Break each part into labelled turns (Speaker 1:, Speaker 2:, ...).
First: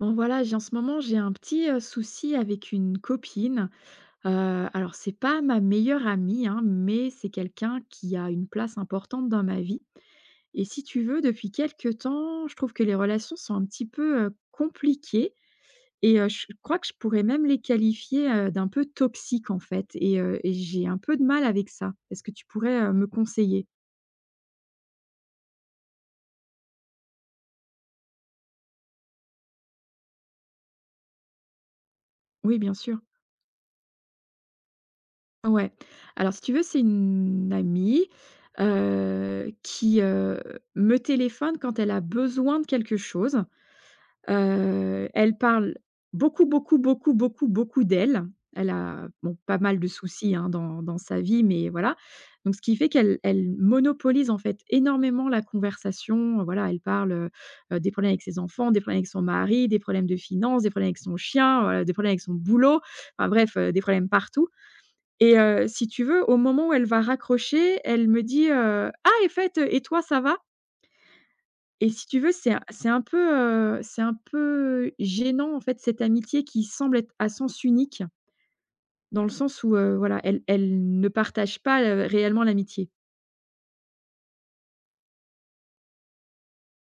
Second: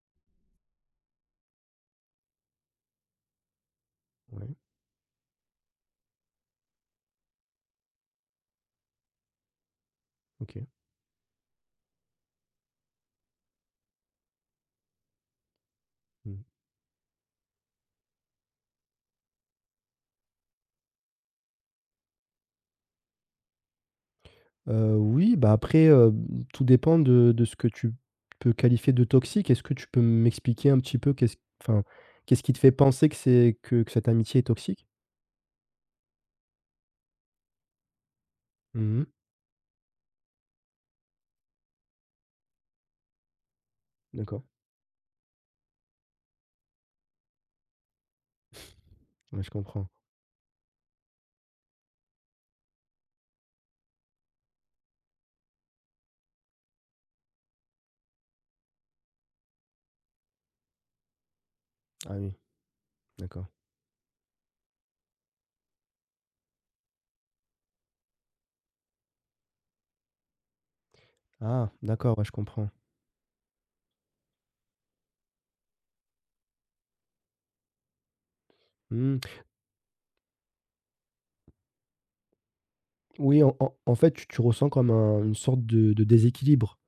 Speaker 1: Bon voilà, j'ai en ce moment, j'ai un petit, souci avec une copine.
Speaker 2: Ouais,
Speaker 1: Heu, alors c'est pas ma meilleure amie, hein, mais c'est quelqu'un qui a une place importante dans ma vie et
Speaker 2: OK.
Speaker 1: si tu veux, depuis quelques temps, je trouve que les relations sont un petit peu, compliquées et heu
Speaker 2: Mmh.
Speaker 1: je crois que je pourrais même les qualifier, d'un peu toxiques en fait et j'ai un peu de mal avec ça. Est-ce que tu pourrais, me conseiller?
Speaker 2: Oui, après, tout dépend de ce que tu peux qualifier de toxique. Est-ce que tu peux m'expliquer un petit peu enfin, qu'est-ce qui
Speaker 1: Oui,
Speaker 2: te fait
Speaker 1: bien sûr.
Speaker 2: penser que c'est que cette amitié est toxique?
Speaker 1: Ouais. Alors si tu veux, c'est une amie,
Speaker 2: Mmh.
Speaker 1: qui, me téléphone quand elle a besoin de quelque chose.
Speaker 2: D'accord.
Speaker 1: Elle parle beaucoup, beaucoup, beaucoup, beaucoup, beaucoup d'elle. Elle a, bon,
Speaker 2: Ouais, je
Speaker 1: pas mal de
Speaker 2: comprends.
Speaker 1: soucis, hein, dans sa vie, mais voilà. Donc ce qui fait qu'elle elle monopolise, en fait, énormément la conversation. Voilà, elle parle, des problèmes avec ses enfants, des problèmes avec son mari, des problèmes de finances, des problèmes avec son chien, des problèmes
Speaker 2: Ah
Speaker 1: avec son
Speaker 2: oui,
Speaker 1: boulot. Enfin
Speaker 2: d'accord.
Speaker 1: bref, des problèmes partout et si tu veux, au moment où elle va raccrocher, elle me dit, «Ah et fait, et toi ça va?»
Speaker 2: Ah,
Speaker 1: Et si tu
Speaker 2: d'accord, ouais,
Speaker 1: veux,
Speaker 2: je comprends.
Speaker 1: c'est un peu gênant, en fait, cette amitié qui semble être à sens unique,
Speaker 2: Mmh.
Speaker 1: dans le sens où, voilà, elle ne partage pas, réellement l'amitié.
Speaker 2: Oui, en fait, tu ressens comme un une sorte de déséquilibre.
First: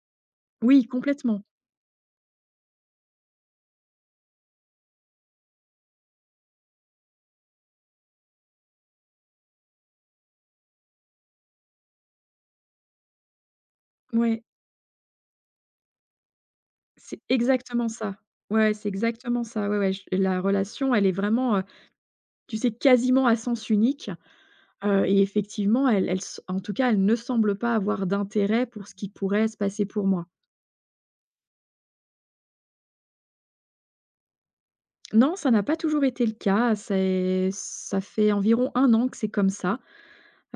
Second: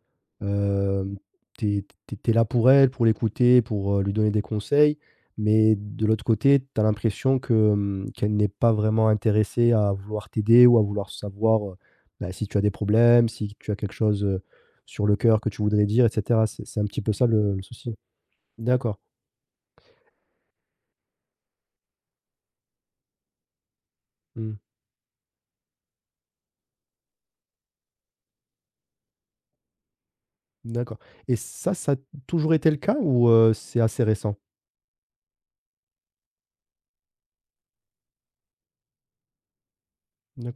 Speaker 1: Oui,
Speaker 2: Hem,
Speaker 1: complètement.
Speaker 2: tu es tu là pour elle, pour l'écouter, pour lui donner des conseils, mais de l'autre côté, t'as l'impression que, qu'elle n'est pas vraiment intéressée à vouloir t'aider ou à vouloir savoir, bah, si tu as des problèmes, si tu as quelque chose,
Speaker 1: Ouais,
Speaker 2: sur le cœur que tu voudrais dire et cetera. C'est un petit peu
Speaker 1: c'est
Speaker 2: ça le
Speaker 1: exactement
Speaker 2: souci?
Speaker 1: ça. Ouais, c'est
Speaker 2: D'accord.
Speaker 1: exactement ça. Ouais, ouais, je la relation, elle est vraiment, tu sais, quasiment à sens unique.
Speaker 2: Mmh.
Speaker 1: Et effectivement, elle elle s en tout cas, elle ne semble pas avoir d'intérêt pour ce qui pourrait se passer pour moi.
Speaker 2: D'accord, et ça a toujours été le cas ou, c'est assez récent?
Speaker 1: Non, ça n'a pas toujours été le cas, c'est ça fait environ un an que c'est comme ça.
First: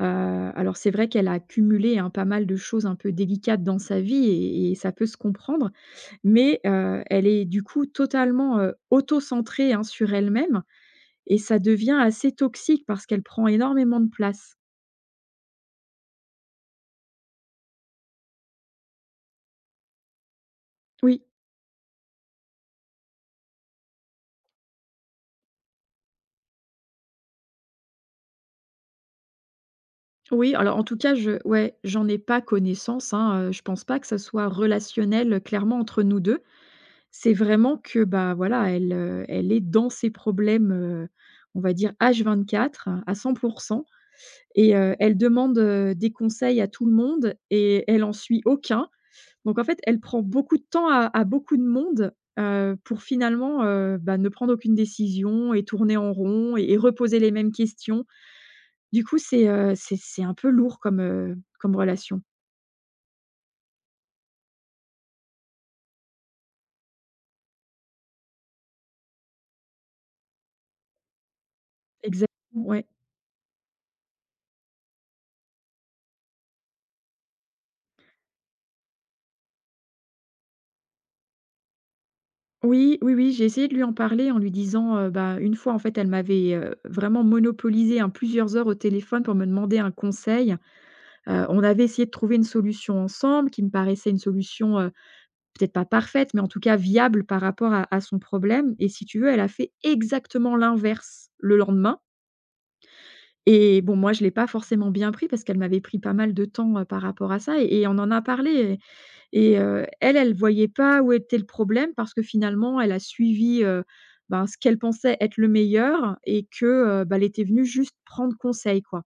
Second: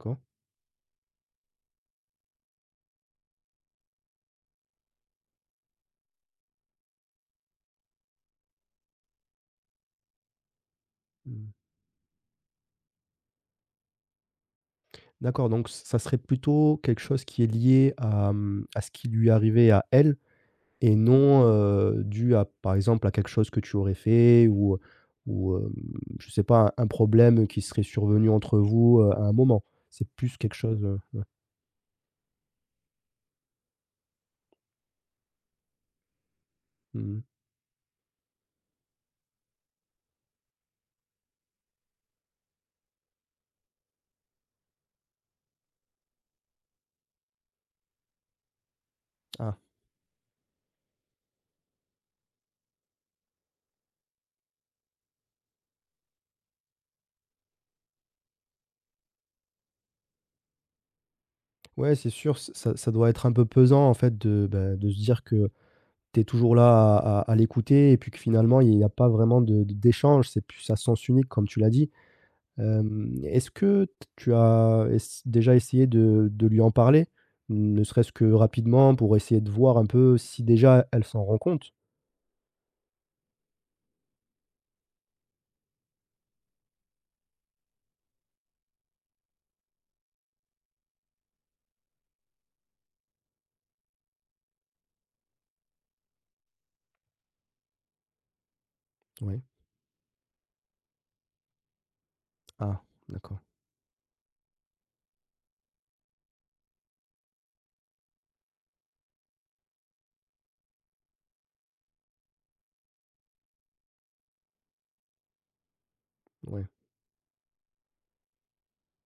Speaker 1: Alors c'est vrai qu'elle a cumulé, hein, pas mal de choses un peu délicates dans sa vie et ça peut se comprendre, mais elle est du coup totalement, auto-centrée, hein, sur elle-même et
Speaker 2: Mmh.
Speaker 1: ça devient assez toxique parce qu'elle prend énormément de place.
Speaker 2: D'accord, donc ça serait plutôt quelque chose qui est lié à, mmh, à ce qui lui arrivait à elle? Et
Speaker 1: Oui.
Speaker 2: non, dû à, par exemple, à quelque chose que tu aurais fait ou, ou, hem, je sais pas, un problème qui serait survenu entre vous, à un moment. C'est plus quelque
Speaker 1: Oui, alors en
Speaker 2: chose,
Speaker 1: tout cas,
Speaker 2: ouais.
Speaker 1: je ouais, j'en ai pas connaissance, hein, je pense pas que ça soit relationnel, clairement entre nous 2.
Speaker 2: Mmh.
Speaker 1: C'est vraiment que, bah, voilà, elle, elle est dans ses problèmes, on va dire H24 à 100 et elle demande, des conseils à tout le monde et elle en suit aucun. Donc
Speaker 2: Ah,
Speaker 1: en fait, elle prend beaucoup de temps à beaucoup de monde, pour finalement, bah, ne prendre aucune décision et tourner en rond et reposer les mêmes questions. Du coup, c'est un peu lourd comme, comme
Speaker 2: ouais, c'est
Speaker 1: relation.
Speaker 2: sûr, ç ça ça doit être un peu pesant, en fait, de, bah, de se dire que tu es toujours là à l'écouter et puis que finalement, il n'y a pas vraiment de d'échange. C'est plus à sens unique, comme tu l'as dit.
Speaker 1: Exactement, ouais.
Speaker 2: Est-ce que tu as ess déjà essayé de lui en parler? Ne serait-ce que rapidement pour essayer de voir un peu si déjà elle s'en rend compte?
Speaker 1: Oui, oui, oui, j'ai essayé de lui en parler en lui disant, bah, une fois, en fait, elle m'avait, vraiment monopolisé, hein, plusieurs heures au téléphone pour me demander un conseil. On avait essayé de trouver une solution ensemble qui me paraissait une solution, peut-être pas parfaite, mais en tout cas viable par rapport à son problème et si tu veux, elle
Speaker 2: Oui.
Speaker 1: a fait exactement l'inverse le lendemain
Speaker 2: Ah, d'accord.
Speaker 1: et bon, moi, je ne l'ai pas forcément bien pris parce qu'elle m'avait pris pas mal de temps, par rapport à ça et on en a parlé. Et elle voyait pas où était le problème parce que finalement, elle a suivi, ben, ce qu'elle pensait être le meilleur et
Speaker 2: Oui,
Speaker 1: que, bah, elle était venue juste prendre conseil, quoi.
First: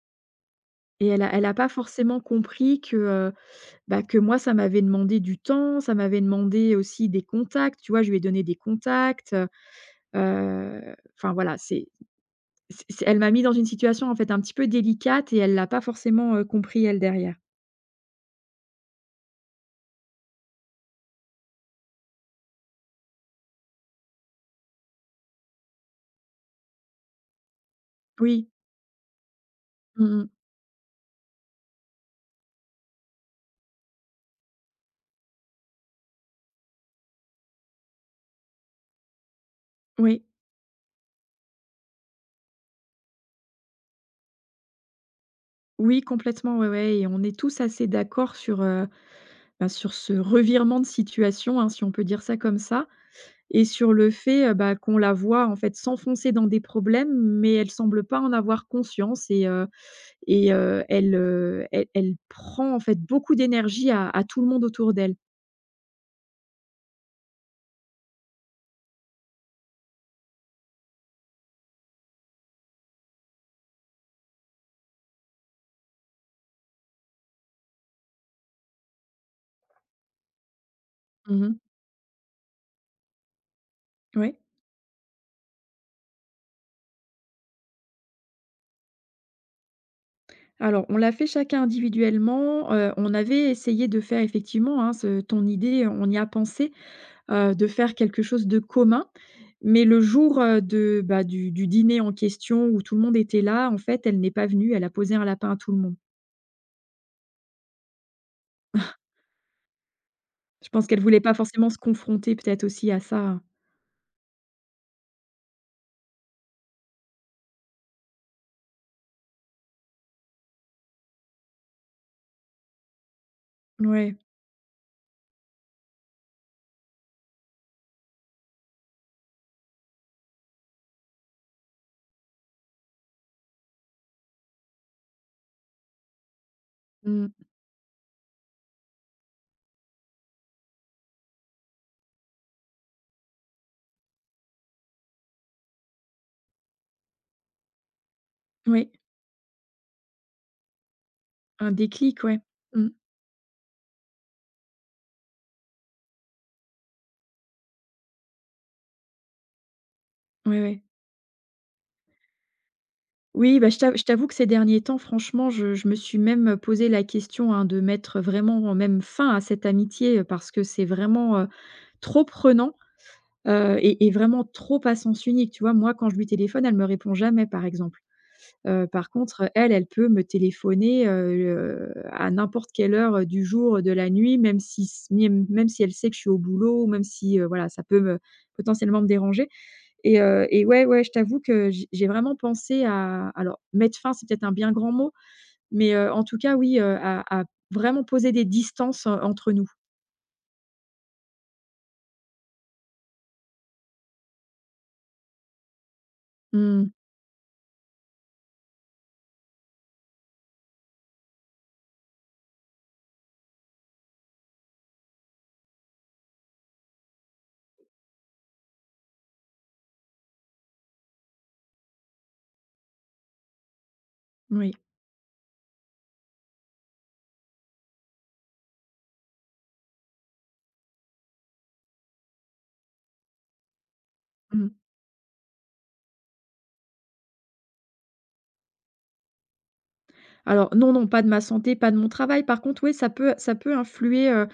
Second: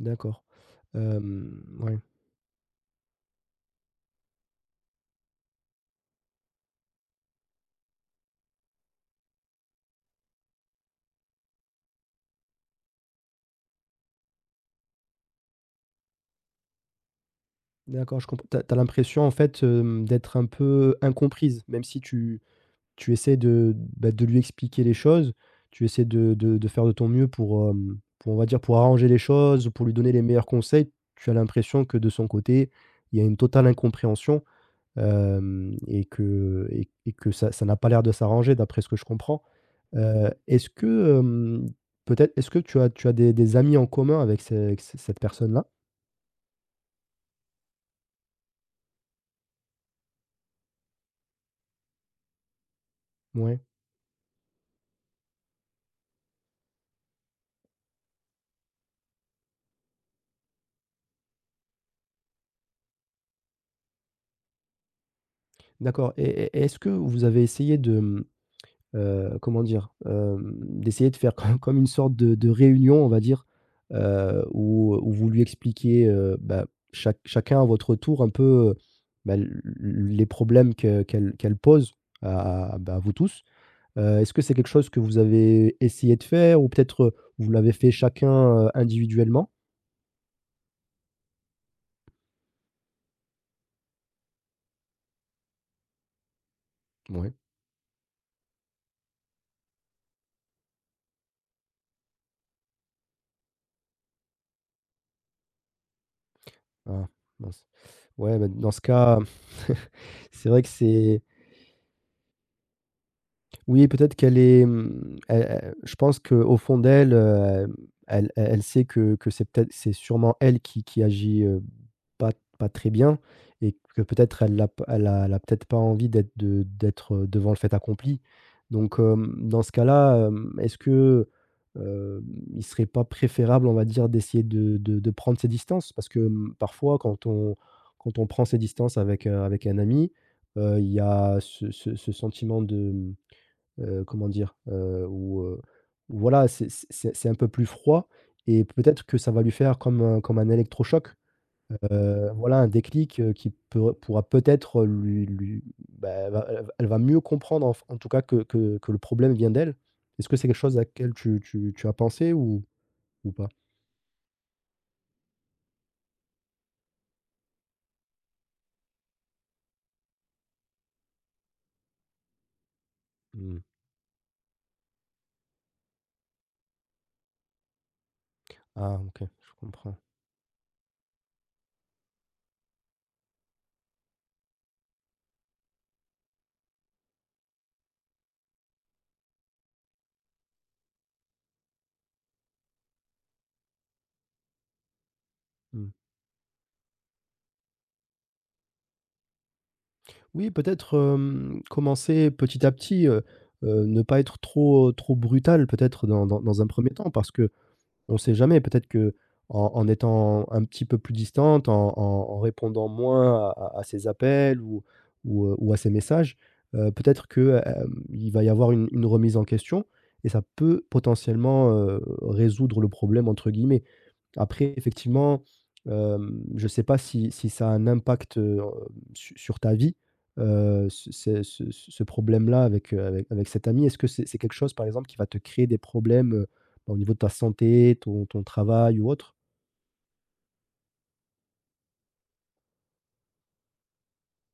Speaker 2: d'accord.
Speaker 1: Et elle a
Speaker 2: Hem,
Speaker 1: pas
Speaker 2: ouais,
Speaker 1: forcément compris que, bah, que moi, ça m'avait demandé du temps, ça m'avait demandé aussi des contacts, tu vois? Je lui ai donné des contacts, enfin voilà, c'est elle m'a mis dans une situation, en fait, un petit peu délicate et elle l'a pas forcément, compris, elle, derrière.
Speaker 2: d'accord, je comprends. T'as as l'impression en fait, d'être un peu incomprise, même si tu... Tu essaies de, bah, de lui expliquer les choses, tu essaies de faire de ton mieux pour, pour, on va
Speaker 1: Oui.
Speaker 2: dire, pour arranger les choses, pour lui donner
Speaker 1: Mmh
Speaker 2: les
Speaker 1: mh.
Speaker 2: meilleurs conseils. Tu as l'impression que de son côté, il y a une totale incompréhension, hem et que que ça ça n'a pas l'air de s'arranger d'après ce que je comprends.
Speaker 1: Oui.
Speaker 2: Est-ce que, peut-être est-ce que tu as des amis en commun avec ce avec c cette personne-là?
Speaker 1: Oui, complètement, ouais, ouais et on est tous assez d'accord sur, bah, sur ce revirement de situation, hein, si on peut dire ça comme ça
Speaker 2: Ouais,
Speaker 1: et sur le fait, bah, qu'on la voit, en fait, s'enfoncer dans des problèmes, mais elle semble pas en avoir conscience elle prend, en fait, beaucoup d'énergie à tout le monde autour d'elle.
Speaker 2: d'accord, et est-ce que vous avez essayé de, mmh... comment dire? D'essayer de faire comme une sorte de réunion, on va dire, où vous lui expliquez, chacun à votre tour un peu, bah, l les problèmes que
Speaker 1: Mmh
Speaker 2: qu'elle
Speaker 1: mh.
Speaker 2: pose à bah, à vous tous. Est-ce
Speaker 1: Ouais.
Speaker 2: que c'est quelque chose que vous avez essayé de faire, ou peut-être, vous l'avez fait chacun, individuellement?
Speaker 1: Alors, on l'a fait chacun individuellement, on avait essayé de faire effectivement, hein, ce ton idée, on y a pensé,
Speaker 2: Oui.
Speaker 1: de faire quelque chose de commun. Mais le jour, de, bah, du dîner en question où tout le monde était là, en fait, elle n'est pas venue, elle a posé un lapin à tout le monde.
Speaker 2: Ah, mince. Ouais, bah, dans ce cas, c'est vrai que
Speaker 1: Je pense qu'elle voulait
Speaker 2: c'est...
Speaker 1: pas forcément se confronter peut-être aussi à ça.
Speaker 2: Oui, peut-être qu'elle est, mmh, elle elle je pense qu'au fond d'elle, hem, elle elle elle sait que c'est sûrement elle qui agit, pas pas très bien, et que
Speaker 1: Ouais,
Speaker 2: peut-être elle a peut-être pas envie d'être, devant le fait accompli. Donc, dans ce cas-là, est-ce que, hem, il serait pas préférable, on va dire, d'essayer de prendre ses distances? Parce que, mmh, parfois
Speaker 1: mmh,
Speaker 2: quand on prend ses distances avec, avec un ami, il y a ce sentiment de... comment dire? Où voilà, c'est un peu plus froid, et
Speaker 1: oui,
Speaker 2: peut-être que ça va lui faire comme un électrochoc.
Speaker 1: un déclic, ouais.
Speaker 2: Voilà, un
Speaker 1: Mmh,
Speaker 2: déclic, qui peut pourra peut-être lui bah, elle va mieux comprendre, enf en tout cas, que que le problème vient d'elle. Est-ce que c'est quelque
Speaker 1: ouais,
Speaker 2: chose à
Speaker 1: ouais.
Speaker 2: laquelle tu as pensé ou pas?
Speaker 1: Oui, bah, je t'avoue que ces derniers temps, franchement, je me suis même, posé la question, hein, de mettre vraiment même fin à cette amitié, parce que c'est vraiment, trop prenant,
Speaker 2: Mmh.
Speaker 1: et vraiment trop à sens unique, tu vois? Moi, quand je lui téléphone, elle me répond jamais, par exemple.
Speaker 2: Ah,
Speaker 1: Par
Speaker 2: OK,
Speaker 1: contre,
Speaker 2: je
Speaker 1: elle, elle
Speaker 2: comprends.
Speaker 1: peut me téléphoner, à n'importe quelle heure du jour, de la nuit, même si elle sait que je suis au boulot, même si, voilà, ça peut me potentiellement me déranger et ouais, ouais, je t'avoue que j'ai vraiment pensé à alors mettre fin, c'est peut-être un bien grand mot,
Speaker 2: Mmh.
Speaker 1: mais en tout cas, oui, à vraiment poser des distances, entre nous.
Speaker 2: Oui, peut-être, commencer petit à petit, ne pas être trop, trop brutal peut-être dans un
Speaker 1: Mmh,
Speaker 2: premier temps, parce que... On sait jamais, peut-être que en étant un petit peu plus distante, en répondant moins à ses appels ou ou à ses messages, peut-être que, il va y avoir une remise en question, et ça peut potentiellement, «résoudre le problème» entre guillemets.
Speaker 1: oui.
Speaker 2: Après, effectivement, je ne sais pas si ça a un impact, su sur ta vie, ce problème-là avec, avec cet ami. Est-ce que c'est quelque
Speaker 1: Mmh.
Speaker 2: chose, par exemple, qui va te créer des problèmes, bah, au niveau de ta santé, ton travail ou autre?
Speaker 1: Alors non, non, pas de ma santé, pas de mon travail. Par contre, oui, ça peut influer,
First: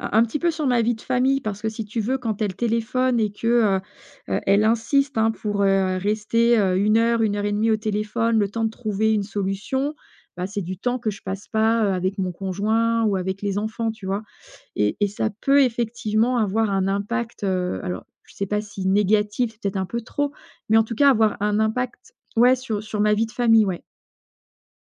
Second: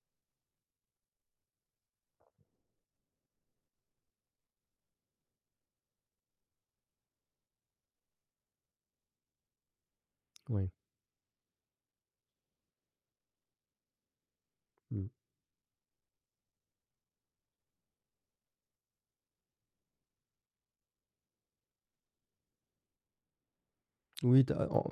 Speaker 1: un petit peu sur ma vie de famille parce que si tu veux, quand elle téléphone et que, heu elle insiste, hein, pour, rester, 1 heure, une heure et demie au téléphone, le temps de trouver une solution, bah, c'est
Speaker 2: Oui.
Speaker 1: du temps que je passe pas, avec mon conjoint ou avec les enfants, tu vois? Et
Speaker 2: Mmh.
Speaker 1: ça peut effectivement avoir un impact, alors je ne sais pas si négatif, c'est peut-être un peu trop, mais en tout cas avoir un impact, ouais, sur ma vie de famille, ouais.
Speaker 2: Oui, tu en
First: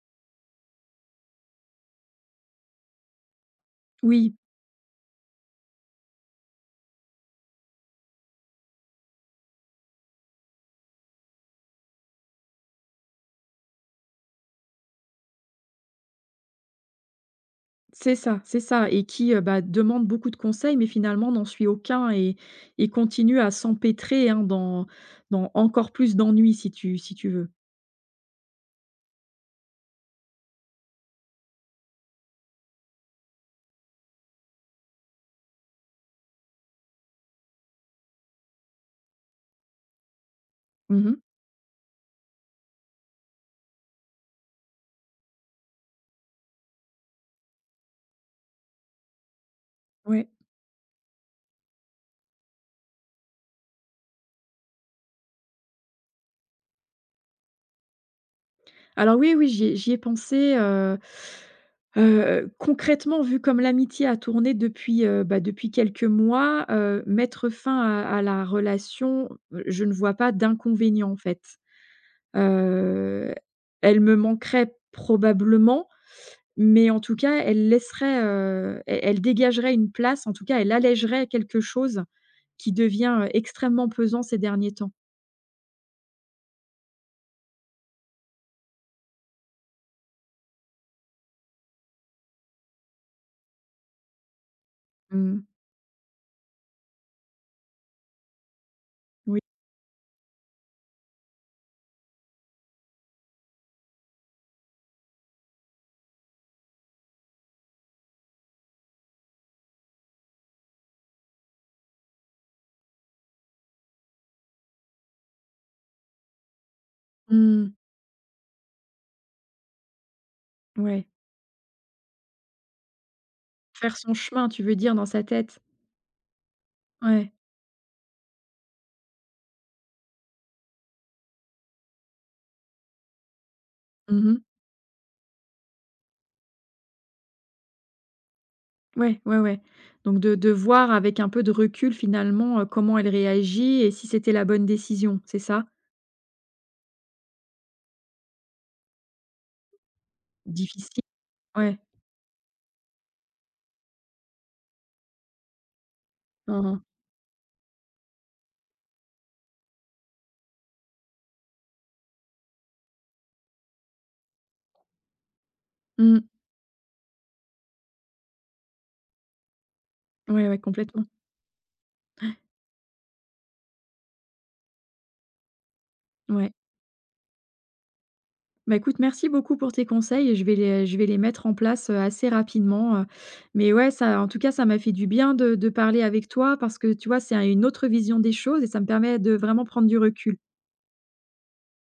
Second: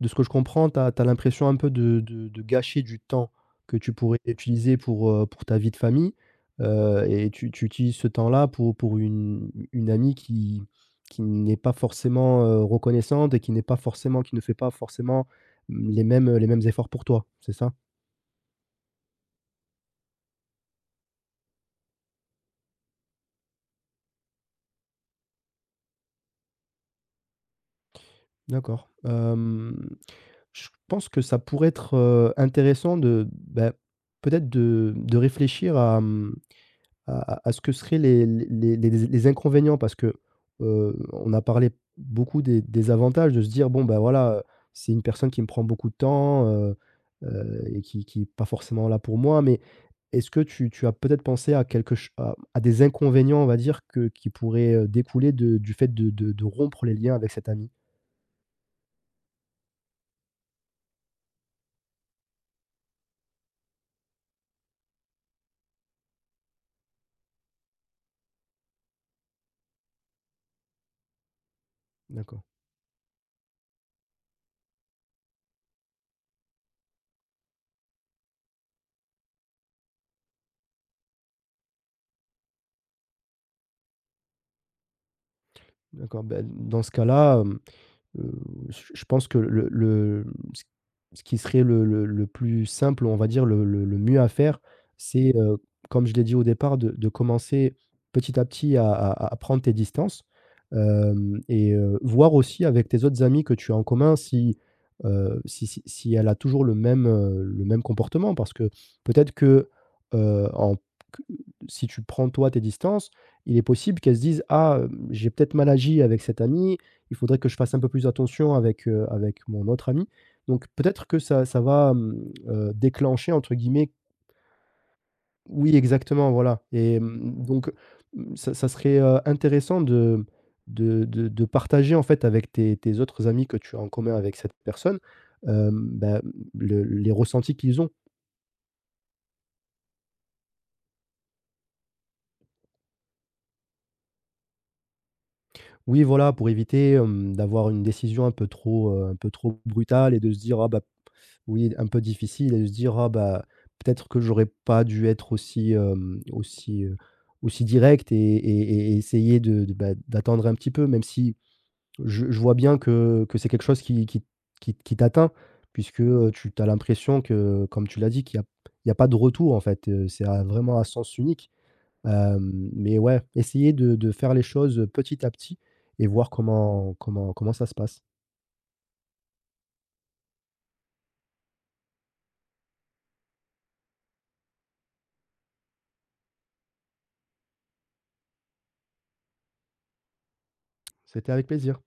Speaker 2: de ce que je comprends, tu as l'impression un peu de de gâcher du temps que tu pourrais
Speaker 1: Oui.
Speaker 2: utiliser pour ta vie de famille, et tu utilises ce temps-là pour une amie qui n'est pas forcément, reconnaissante, et qui n'est pas forcément, qui ne fait pas forcément, mmh, les mêmes efforts pour toi, c'est ça?
Speaker 1: C'est ça et qui, bah, demande beaucoup de conseils, mais finalement n'en suit aucun et continue à s'empêtrer, hein, dans encore plus d'ennuis si tu veux.
Speaker 2: D'accord, je pense que ça pourrait être, intéressant de, bah, peut-être de réfléchir à, à ce que seraient les inconvénients, parce que,
Speaker 1: Mmh.
Speaker 2: on a parlé beaucoup des avantages, de se dire: «Bon, ben voilà, c'est une personne qui me prend beaucoup de temps, et qui pas forcément là pour moi». Mais
Speaker 1: Ouais.
Speaker 2: est-ce que tu as peut-être pensé à quelque ch à des inconvénients, on va dire, que qui pourraient, découler de du fait de de rompre les liens avec cet ami?
Speaker 1: Alors oui, oui, j'y ai pensé, concrètement, vu comme l'amitié a tourné depuis, bah, depuis quelques mois, mettre fin à la relation, je ne vois pas d'inconvénient, en fait.
Speaker 2: D'accord,
Speaker 1: Heu, elle me manquerait probablement. Mais en tout cas, elle laisserait, elle dégagerait une place, en tout cas, elle allégerait quelque chose qui devient, extrêmement pesant ces derniers temps.
Speaker 2: d'accord. Ben dans ce cas-là, Heu, je pense que le ce ce qui serait le plus simple, on va dire le mieux à faire, c'est,
Speaker 1: Mmh.
Speaker 2: comme je l'ai dit au départ, de commencer petit à petit à
Speaker 1: Oui.
Speaker 2: prendre tes distances, hem et voir aussi avec tes autres amis que tu as en commun si, si elle a toujours le même comportement. Parce que peut-être que, en q si tu prends toi tes distances, il est possible qu'elle se dise: «Ah, j'ai peut-être mal agi avec cette amie, il faudrait que je
Speaker 1: Mmh.
Speaker 2: fasse un peu plus attention avec, avec mon autre ami.» Donc
Speaker 1: Ouais.
Speaker 2: peut-être que ça ça va, mmh, «déclencher» entre guillemets...
Speaker 1: Faire son chemin, tu veux dire dans sa tête?
Speaker 2: Oui, exactement, voilà, et
Speaker 1: Ouais.
Speaker 2: mmh, donc, mmh, ça ça serait, intéressant de de partager en fait avec tes autres amis que tu as en commun
Speaker 1: Mmh
Speaker 2: avec
Speaker 1: mh.
Speaker 2: cette personne, bah, le les ressentis qu'ils ont.
Speaker 1: Ouais, ouais, ouais. Donc de voir avec un peu de recul finalement, comment elle réagit et si c'était la bonne décision, c'est ça?
Speaker 2: Oui, voilà, pour éviter, d'avoir une décision un peu trop brutale, et de se dire: «Ah bah,
Speaker 1: Difficile.
Speaker 2: oui»,
Speaker 1: Ouais.
Speaker 2: un peu difficile, et de se dire: «Ah bah, peut-être que j'aurais pas dû être aussi,
Speaker 1: Mmh mh.
Speaker 2: aussi, aussi direct», et essayer de, bah, d'attendre un petit peu, même si je vois bien que c'est quelque chose qui t'atteint, puisque,
Speaker 1: Mmh.
Speaker 2: tu as l'impression que, comme tu l'as dit, qu'il y a pas de retour en fait, c'est à
Speaker 1: Ouais, ouais,
Speaker 2: vraiment à
Speaker 1: complètement.
Speaker 2: sens unique. Mais ouais, essayer de faire les choses, petit à petit, et voir
Speaker 1: Ouais.
Speaker 2: comment ça se passe.
Speaker 1: Bah, écoute, merci beaucoup pour tes conseils et je vais les mettre en place, assez rapidement, mais ouais, ça en tout cas, ça m'a fait du bien de parler avec toi parce que, tu vois, c'est un une autre vision des choses et ça me permet de vraiment prendre du recul.
Speaker 2: C'était avec plaisir.